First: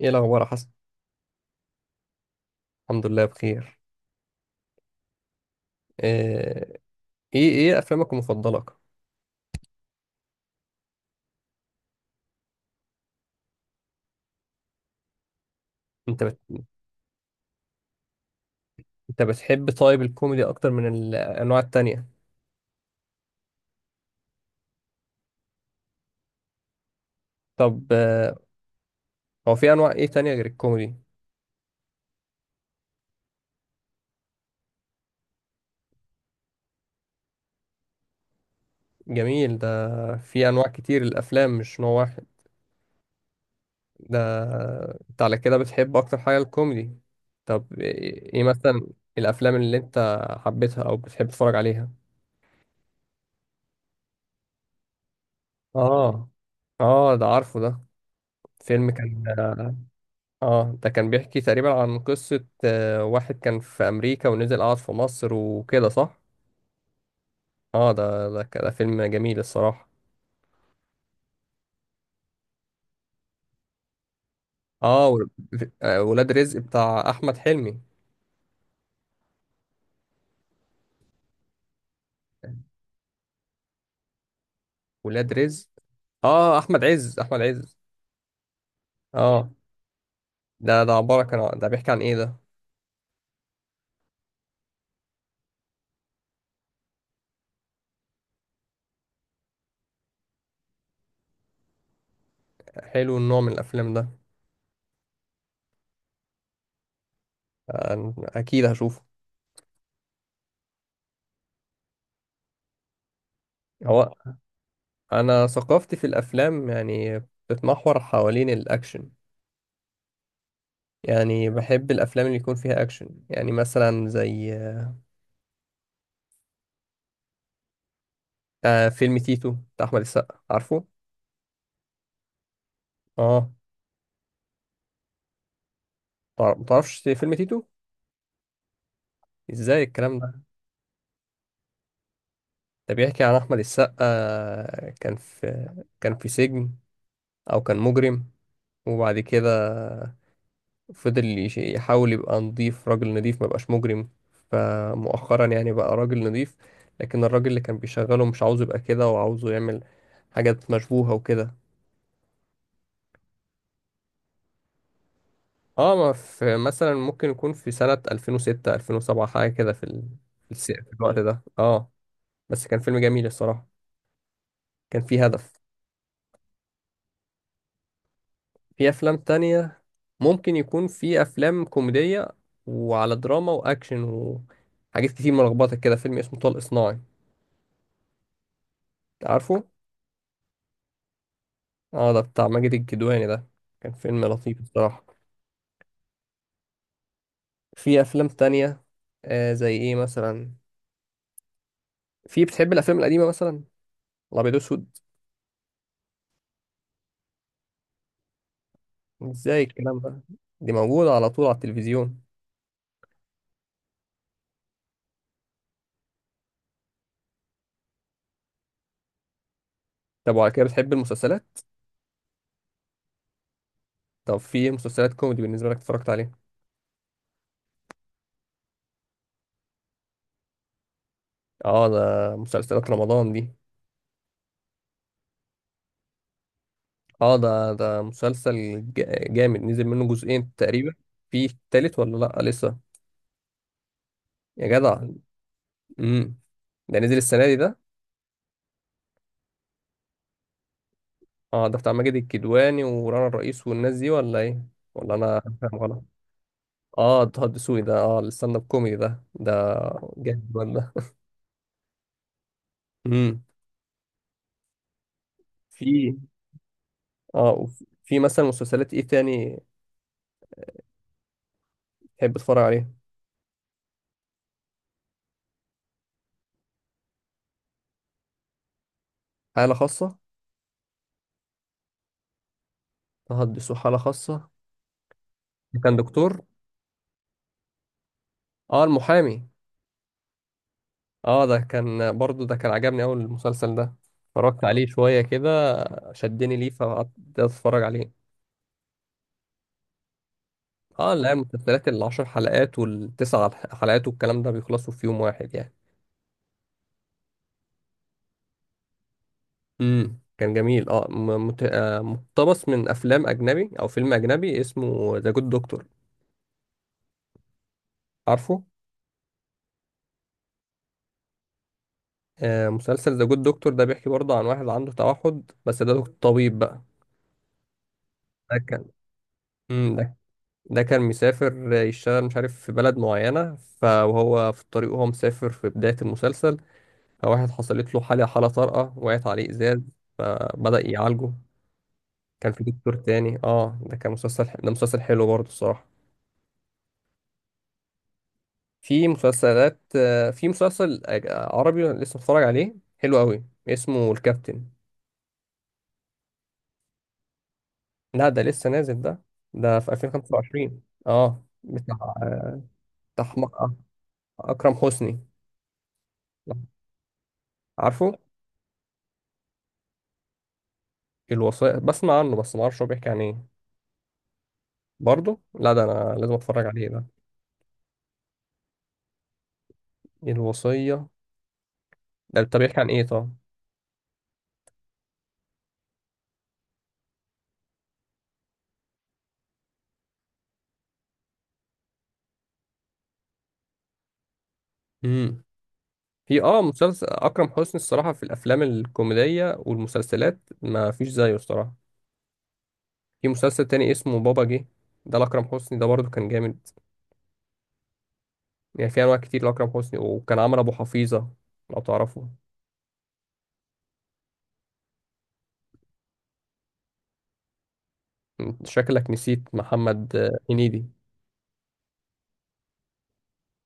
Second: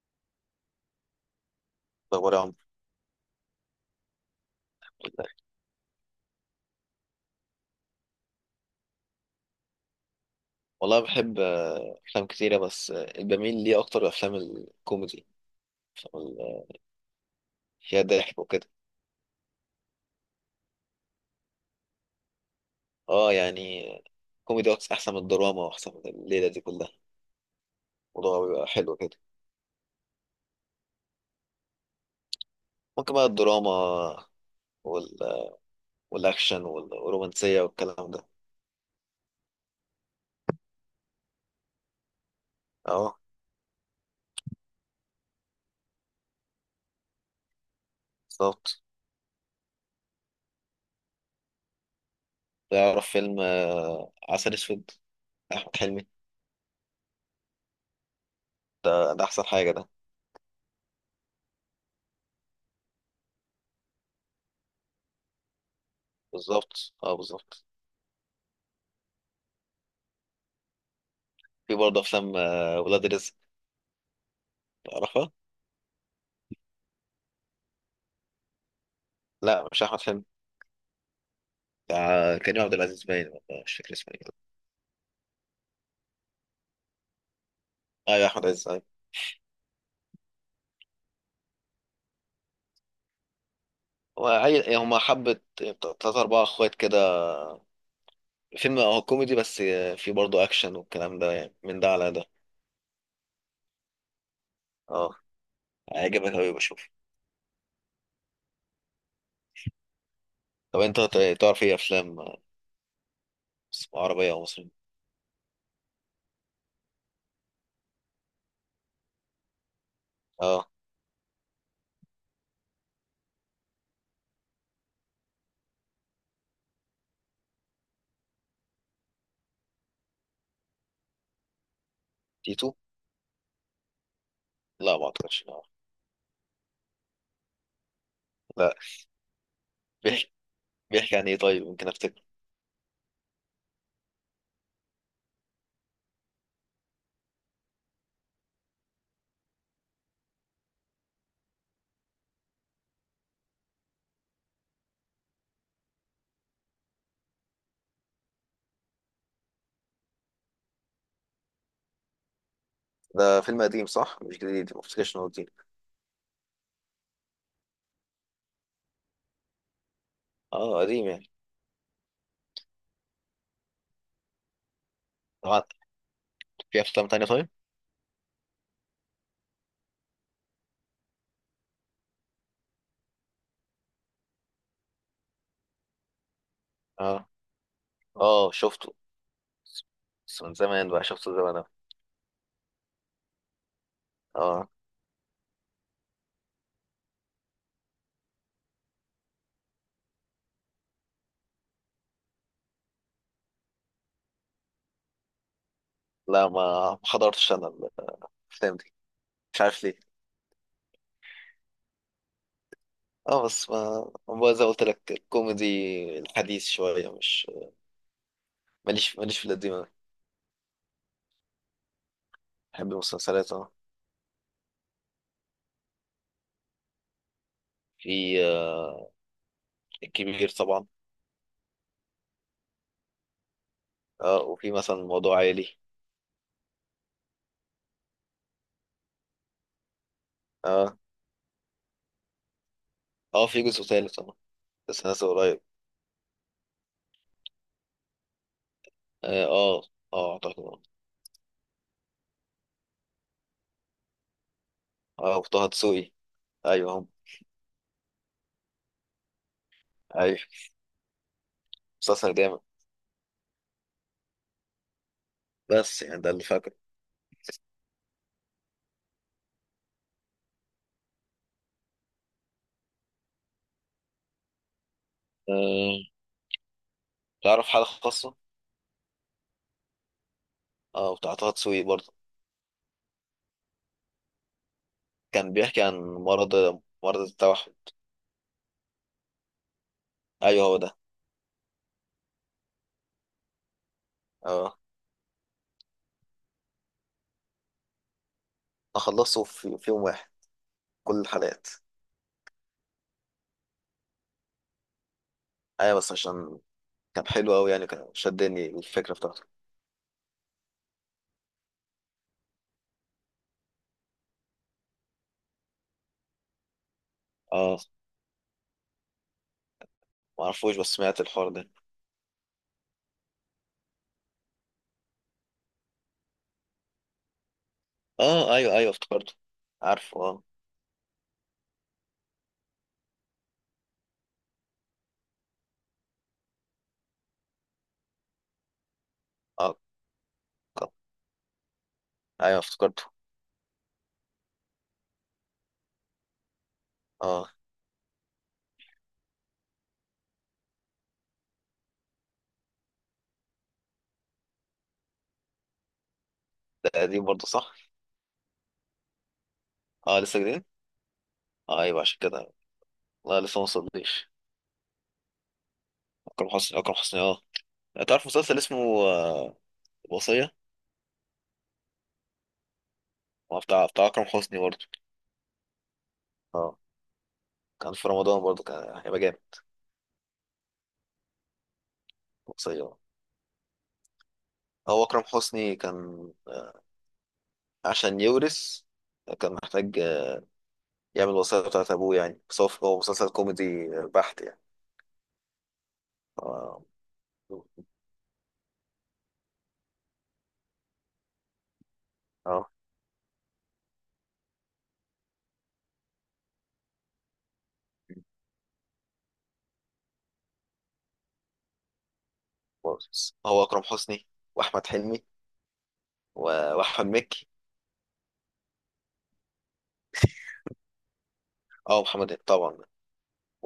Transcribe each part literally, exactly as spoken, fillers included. ايه الاخبار يا حسن؟ أخبار يا عمرو. الحمد لله بخير. آه، ايه ايه افلامك المفضله؟ والله بحب آه، أفلام كتيرة، بس آه، بميل ليه أكتر الأفلام الكوميدي. أفلام انت بت... ال- فيها ضحك وكده. انت بتحب طيب الكوميدي اكتر من الانواع التانية؟ أه يعني كوميدي أكتر، أحسن من الدراما وأحسن من الليلة دي كلها. طب، آه، الموضوع بيبقى حلو كده. هو في انواع ايه تانية غير الكوميدي؟ ممكن بقى الدراما وال... والأكشن وال- والرومانسية والكلام ده. جميل ده. في انواع كتير الافلام، مش نوع واحد أه ده. انت على كده بتحب اكتر حاجه الكوميدي. طب ايه إيه بالظبط. مثلا الافلام اللي انت حبيتها او بتحب تتفرج عليها؟ تعرف فيلم آه، عسل أسود؟ أحمد حلمي. اه، اه، ده عارفه ده. فيلم ده, كان. ده أحسن حاجة. ده اه، ده كان بيحكي تقريبا عن قصة آه، واحد كان في أمريكا ونزل قعد في مصر وكده، صح؟ بالظبط، أه بالظبط. اه، ده ده ك- ده فيلم جميل الصراحة. في برضه أفلام آه، ولاد رزق، اه، و- تعرفها؟ ف- آه، ولاد رزق بتاع أحمد حلمي. لا مش أحمد حلمي، بتاع كريم عبد العزيز باين، ولا مش فاكر اسمه ايه. ولاد رزق، اه، أحمد عز أحمد عز. ايوه احمد عز، ايوه. اه، ده ده عبارة كان عن- ده بيحكي عن ايه ده؟ هو عيل، هما حبة تلات أربعة إخوات كده. فيلم هو كوميدي، بس فيه برضه أكشن والكلام ده، يعني من ده على ده. حلو النوع من الأفلام ده. اه. هيعجبك أوي، بشوف. أنا أكيد هشوفه. طب أنت ت- تعرف إيه أفلام هو عربية أو مصرية؟ أنا ثقافتي في الأفلام يعني بتتمحور حوالين الأكشن. اه. يعني بحب الأفلام اللي يكون فيها أكشن، يعني مثلا زي آه فيلم تيتو بتاع احمد السقا، عارفه؟ تيتو؟ اه. لا ما أعتقدش آه. متعر- متعرفش فيلم تيتو؟ لا. ازاي الكلام بيحكي، ده؟ بيحكي عن إيه؟ طيب ممكن أفتكر. ده بيحكي عن احمد السقا. آه، كان في كان في سجن، او كان مجرم، وبعد كده فضل يش- يحاول يبقى نضيف، راجل نضيف، ما يبقاش مجرم. فمؤخرا يعني بقى راجل نضيف. لكن الراجل اللي كان بيشغله مش عاوزه يبقى كده، وعاوزه يعمل حاجات مشبوهة وكده. ده فيلم قديم صح؟ مش جديد، ما أفتكرش إنه قديم. اه، ما في مثلا ممكن يكون في سنة ألفين وستة ألفين وسبعة حاجة كده، في ال- في الس- اه في قديم الوقت يعني. ده، اه. بس كان فيلم جميل الصراحة، كان فيه هدف. طبعا. في أفلام تانية طيب؟ في أفلام تانية، ممكن يكون في أفلام كوميدية وعلى دراما وأكشن وحاجات كتير ملخبطة كده. فيلم اسمه طلق صناعي، اه، اه شفته. عارفه؟ بس من زمان بقى، شفته زمان أوي. اه، ده بتاع ماجد الكدواني ده، كان فيلم لطيف اه. الصراحة. في أفلام تانية، آه زي إيه مثلا؟ في بتحب الأفلام القديمة مثلا، الأبيض وأسود؟ لا ما ما حضرتش انا الافلام دي. مش إزاي عارف ليه. الكلام ده؟ دي موجودة على طول على التلفزيون. اه بس ما ما زي ما قلت لك، الكوميدي الحديث شويه، مش ماليش ماليش في القديم أوي. طب وعلى كده بتحب المسلسلات؟ بحب المسلسلات، اه. طب في مسلسلات كوميدي بالنسبة لك اتفرجت عليها؟ في آه الكبير طبعا. اه، ده مسلسلات رمضان دي. اه وفي مثلا موضوع عائلي. اه، ده ده مسلسل جا- جامد، نزل منه جزئين تقريبا. اه. في تالت ولا لا لسه؟ اه في جزء ثالث طبعا. يا جدع. بس نازل قريب. امم ده نزل السنه دي ده؟ اه. اه. آه، اعتقد اه. اه، ده بتاع ماجد الكدواني ورانا الرئيس والناس دي، ولا ايه؟ ولا آه، انا وطه فاهم غلط؟ دسوقي. ايوه هم. اه، طه الدسوقي ده، اه، الستاند اب كوميدي ده ده ايوه، جامد ولا؟ مسلسل جامد. امم بس في يعني ده اللي فاكره. اه وفي- في مثلا مسلسلات ايه تاني تحب تتفرج عليها؟ آه، تعرف حالة خاصة؟ حاله خاصه. اه بتاع طه دسوقي برضه. طه الدسوقي، حاله خاصه. كان بيحكي عن كان دكتور. مرض، مرض التوحد. اه، المحامي. ايوه هو ده. اه، ده كان برضو، ده كان عجبني اول المسلسل ده. اتفرجت اه. عليه شوية كده، شدني ليه فقعدت اتفرج عليه. اخلصه في, في يوم واحد. اه، كل لا، الحلقات. المسلسلات العشر حلقات والتسع حلقات والكلام ده بيخلصوا في يوم واحد يعني. ايوه بس عشان كان حلو قوي يعني، كان شدني الفكره بتاعته. امم كان جميل. اه، م- مت... آه، مقتبس من افلام اجنبي، او فيلم اجنبي اسمه ذا جود دكتور، اه عارفه؟ معرفوش، بس سمعت الحوار ده. آه مسلسل ذا جود دكتور ده بيحكي برضه عن واحد عنده توحد، بس ده دكتور طبيب بقى. اه ده ايوه كان ايوه افتكرته. مم، ده عارفه اه. ده كان مسافر يشتغل، مش عارف في بلد معينة، فهو في الطريق وهو مسافر في بداية المسلسل. فواحد حصلت له حالة حالة طارئة، وقعت عليه اه إزاز، ك- فبدأ يعالجه. كان ايوه في دكتور افتكرته. تاني. اه، ده كان مسلسل، ده مسلسل حلو برضه الصراحة. اه. في مسلسلات آه، في مسلسل أج- عربي أنا لسه بتفرج عليه، حلو قوي، اسمه الكابتن. ده قديم برضه صح؟ لا، ده لسه نازل ده. ده في اه لسه جديد. ألفين وخمسة وعشرين. اه، آه بتاع ايوه، عشان كده. بتاع لا لسه ما أحمق- وصلتليش. أكرم حسني، اكرم حسني، اكرم حسني، اه. عارفه؟ تعرف مسلسل اسمه آه، الوصيه؟ الوصية بسمع عنه، بس ما اعرفش هو بيحكي عن ايه. هو بتاع بتاع اكرم حسني برضه. برضه لا، ده انا لازم اتفرج اه عليه ده. كان في رمضان برضه، كان هيبقى جامد. الوصية ده، طب بيحكي الوصيه عن آه، ايه طب؟ هو اكرم حسني كان عشان يورث، كان محتاج يعمل الوصية بتاعت أبوه يعني. بس هو هو مسلسل كوميدي بحت يعني. امم في اه، اه. مسلسل اكرم حسني الصراحة، في الافلام الكوميدية والمسلسلات ما فيش زيه الصراحة. آه. في مسلسل تاني اسمه بابا جه، ده لاكرم حسني ده، برضه كان جامد. يعني في انواع كتير لاكرم حسني، وكان عمل ابو حفيظة لو تعرفه. هو أكرم حسني وأحمد حلمي و- وأحمد مكي. أنت شكلك نسيت محمد آه، هنيدي. اه محمد هنيدي طبعا.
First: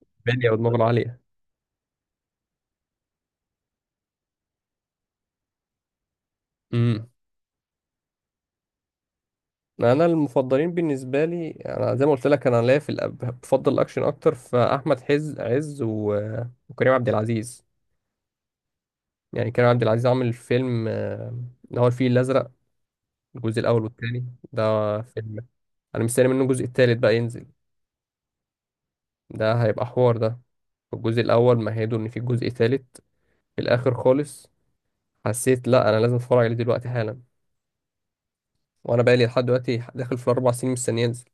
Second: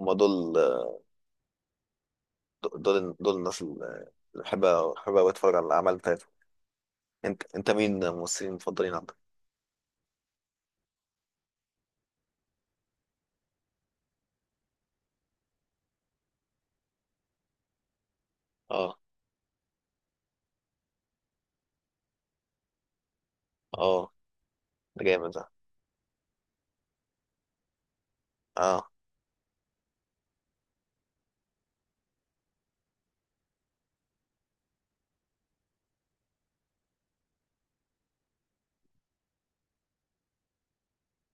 هما بالي دول. ودماغه عالية. دول دول الناس اللي بحب، بحب أوي أتفرج على الأعمال بتاعتهم. امم أنت أنت مين الممثلين المفضلين عندك؟ انا المفضلين بالنسبه لي، انا زي ما قلت لك، انا ليا في الأب- بفضل الاكشن اكتر، فاحمد حز عز و- وكريم عبد العزيز. اه. يعني كريم عبد العزيز عامل فيلم، آه، اللي هو الفيل الازرق، الجزء الاول اه والثاني ده. ده جامد فيلم ده. انا مستني منه الجزء الثالث بقى ينزل. اه ده هيبقى حوار ده. الجزء الاول مهدوا ان في جزء ثالث في الاخر خالص، حسيت لا انا لازم اتفرج عليه دلوقتي حالا. وانا بقى لي لحد دلوقتي داخل في الاربع سنين مستني ينزل،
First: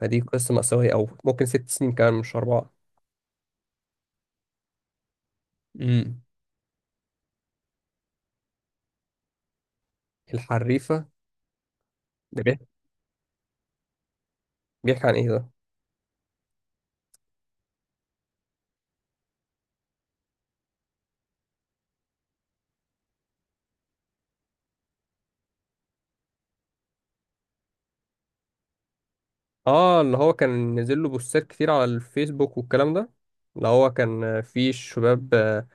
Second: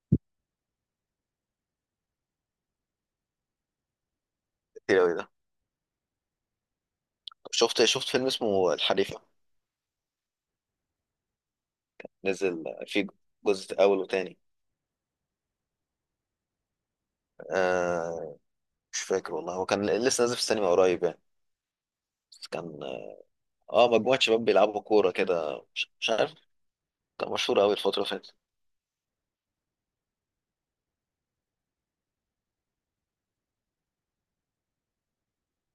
فدي قصه مأساويه، او ممكن ست سنين كمان، مش اربعه. كتير أوي ده. امم شفت، شفت فيلم اسمه الحريفة؟ الحريفة. ده نزل بيحكي, فيه جزء أول وتاني. بيحكي عن ايه ده؟ آه مش فاكر والله، هو كان لسه نازل في السينما قريب يعني. بس كان، اه مجموعة شباب بيلعبوا كورة كده، مش, مش عارف. كان مشهور قوي الفترة اللي فاتت. اه، اللي هو كان نزل له بوستات كتير على الفيسبوك والكلام ده، اللي هو كان، آه، في شباب، آه،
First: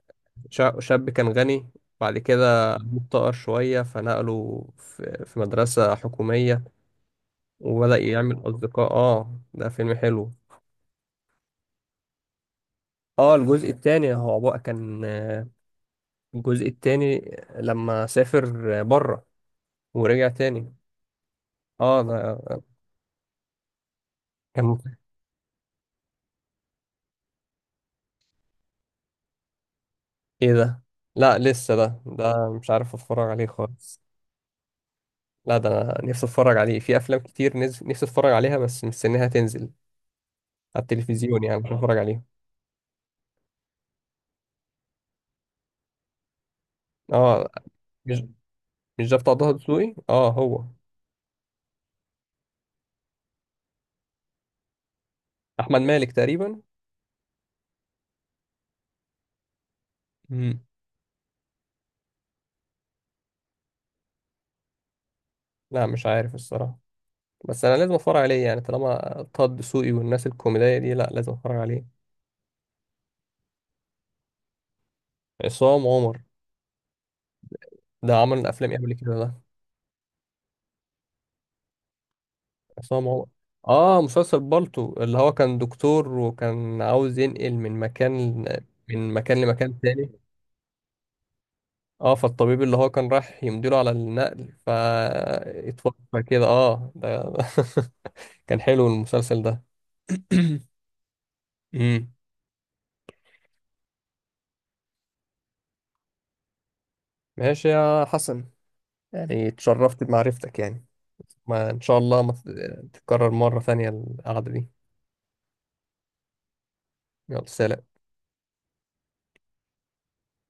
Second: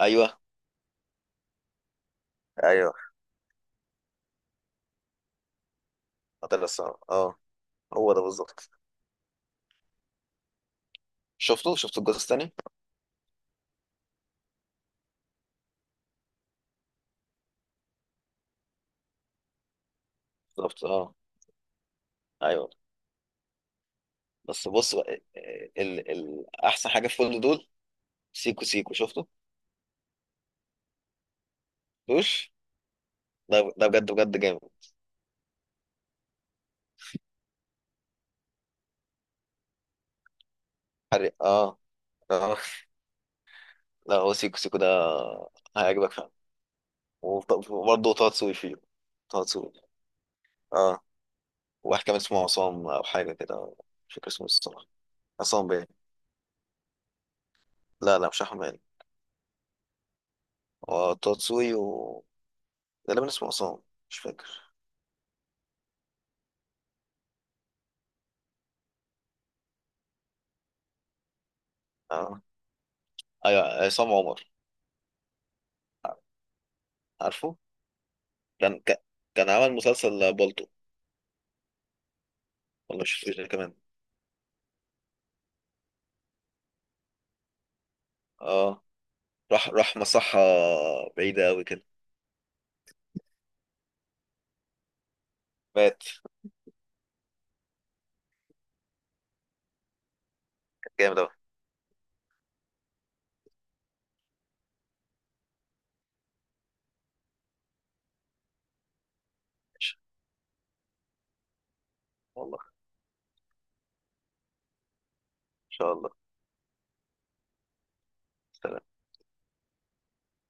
ايوه شا- شاب كان غني، بعد كده ايوه، أبوه افتقر شوية فنقله في في مدرسة قتل حكومية، الصعب اه. وبدأ هو ده يعمل بالظبط. أصدقاء. اه، ده فيلم حلو. شفته، شفت الجزء الثاني. اه، الجزء التاني هو بقى كان آه، الجزء التاني لما سافر بره ورجع تاني. بالظبط اه. اه، ده. ايوه. بس كان بص بقى، آه، آه، ال... ال... احسن حاجة في كل دول سيكو سيكو. شفته؟ ايه ده؟ لا لسه، ده ده شفتوش؟ مش عارف اتفرج عليه ده ده خالص. بجد بجد جامد. لا، ده أنا نفسي اتفرج عليه. في افلام كتير نز- نفسي اتفرج عليها، بس مستنيها تنزل على حرق التلفزيون يعني عشان اه اه. اتفرج عليها. اه. لا هو سيكو سيكو ده هيعجبك فعلا. اه، وبرضه مش طه دسوقي فيه. مش ده بتاع طه طه دسوقي دسوقي، اه، هو. اه. واحد كان اسمه عصام أو حاجة كده، مش فاكر اسمه الصراحة. عصام احمد باين. مالك تقريبا. لا لا مش أحمد. مم. هو تاتسوي و، غالبا اسمه عصام، مش فاكر. لا، مش عارف الصراحه، بس انا لازم اتفرج عليه يعني طالما طه دسوقي والناس الكوميديه دي، لا لازم اتفرج عليه. آه. أيوة عصام عمر. عصام عمر، عارفه. ده عمل افلام ايه كان قبل كان، كده ده؟ كان عمل مسلسل بالطو، ولا عصام مش عمر. فاكر ده كمان. اه، مسلسل بالطو، اللي هو كان دكتور وكان عاوز ينقل من مكان اه. من مكان راح، لمكان راح تاني. مصحة بعيدة أوي كده. اه، فالطبيب اللي هو كان رايح يمديله على النقل مات. فاتوفى كده، اه، ده. كان حلو المسلسل ده. جامد أوي. امم ماشي يا حسن، يعني اتشرفت بمعرفتك يعني، ما ان شاء الله ما والله، تت- تتكرر مرة ثانية القعدة دي. إن شاء الله. يلا، سلام.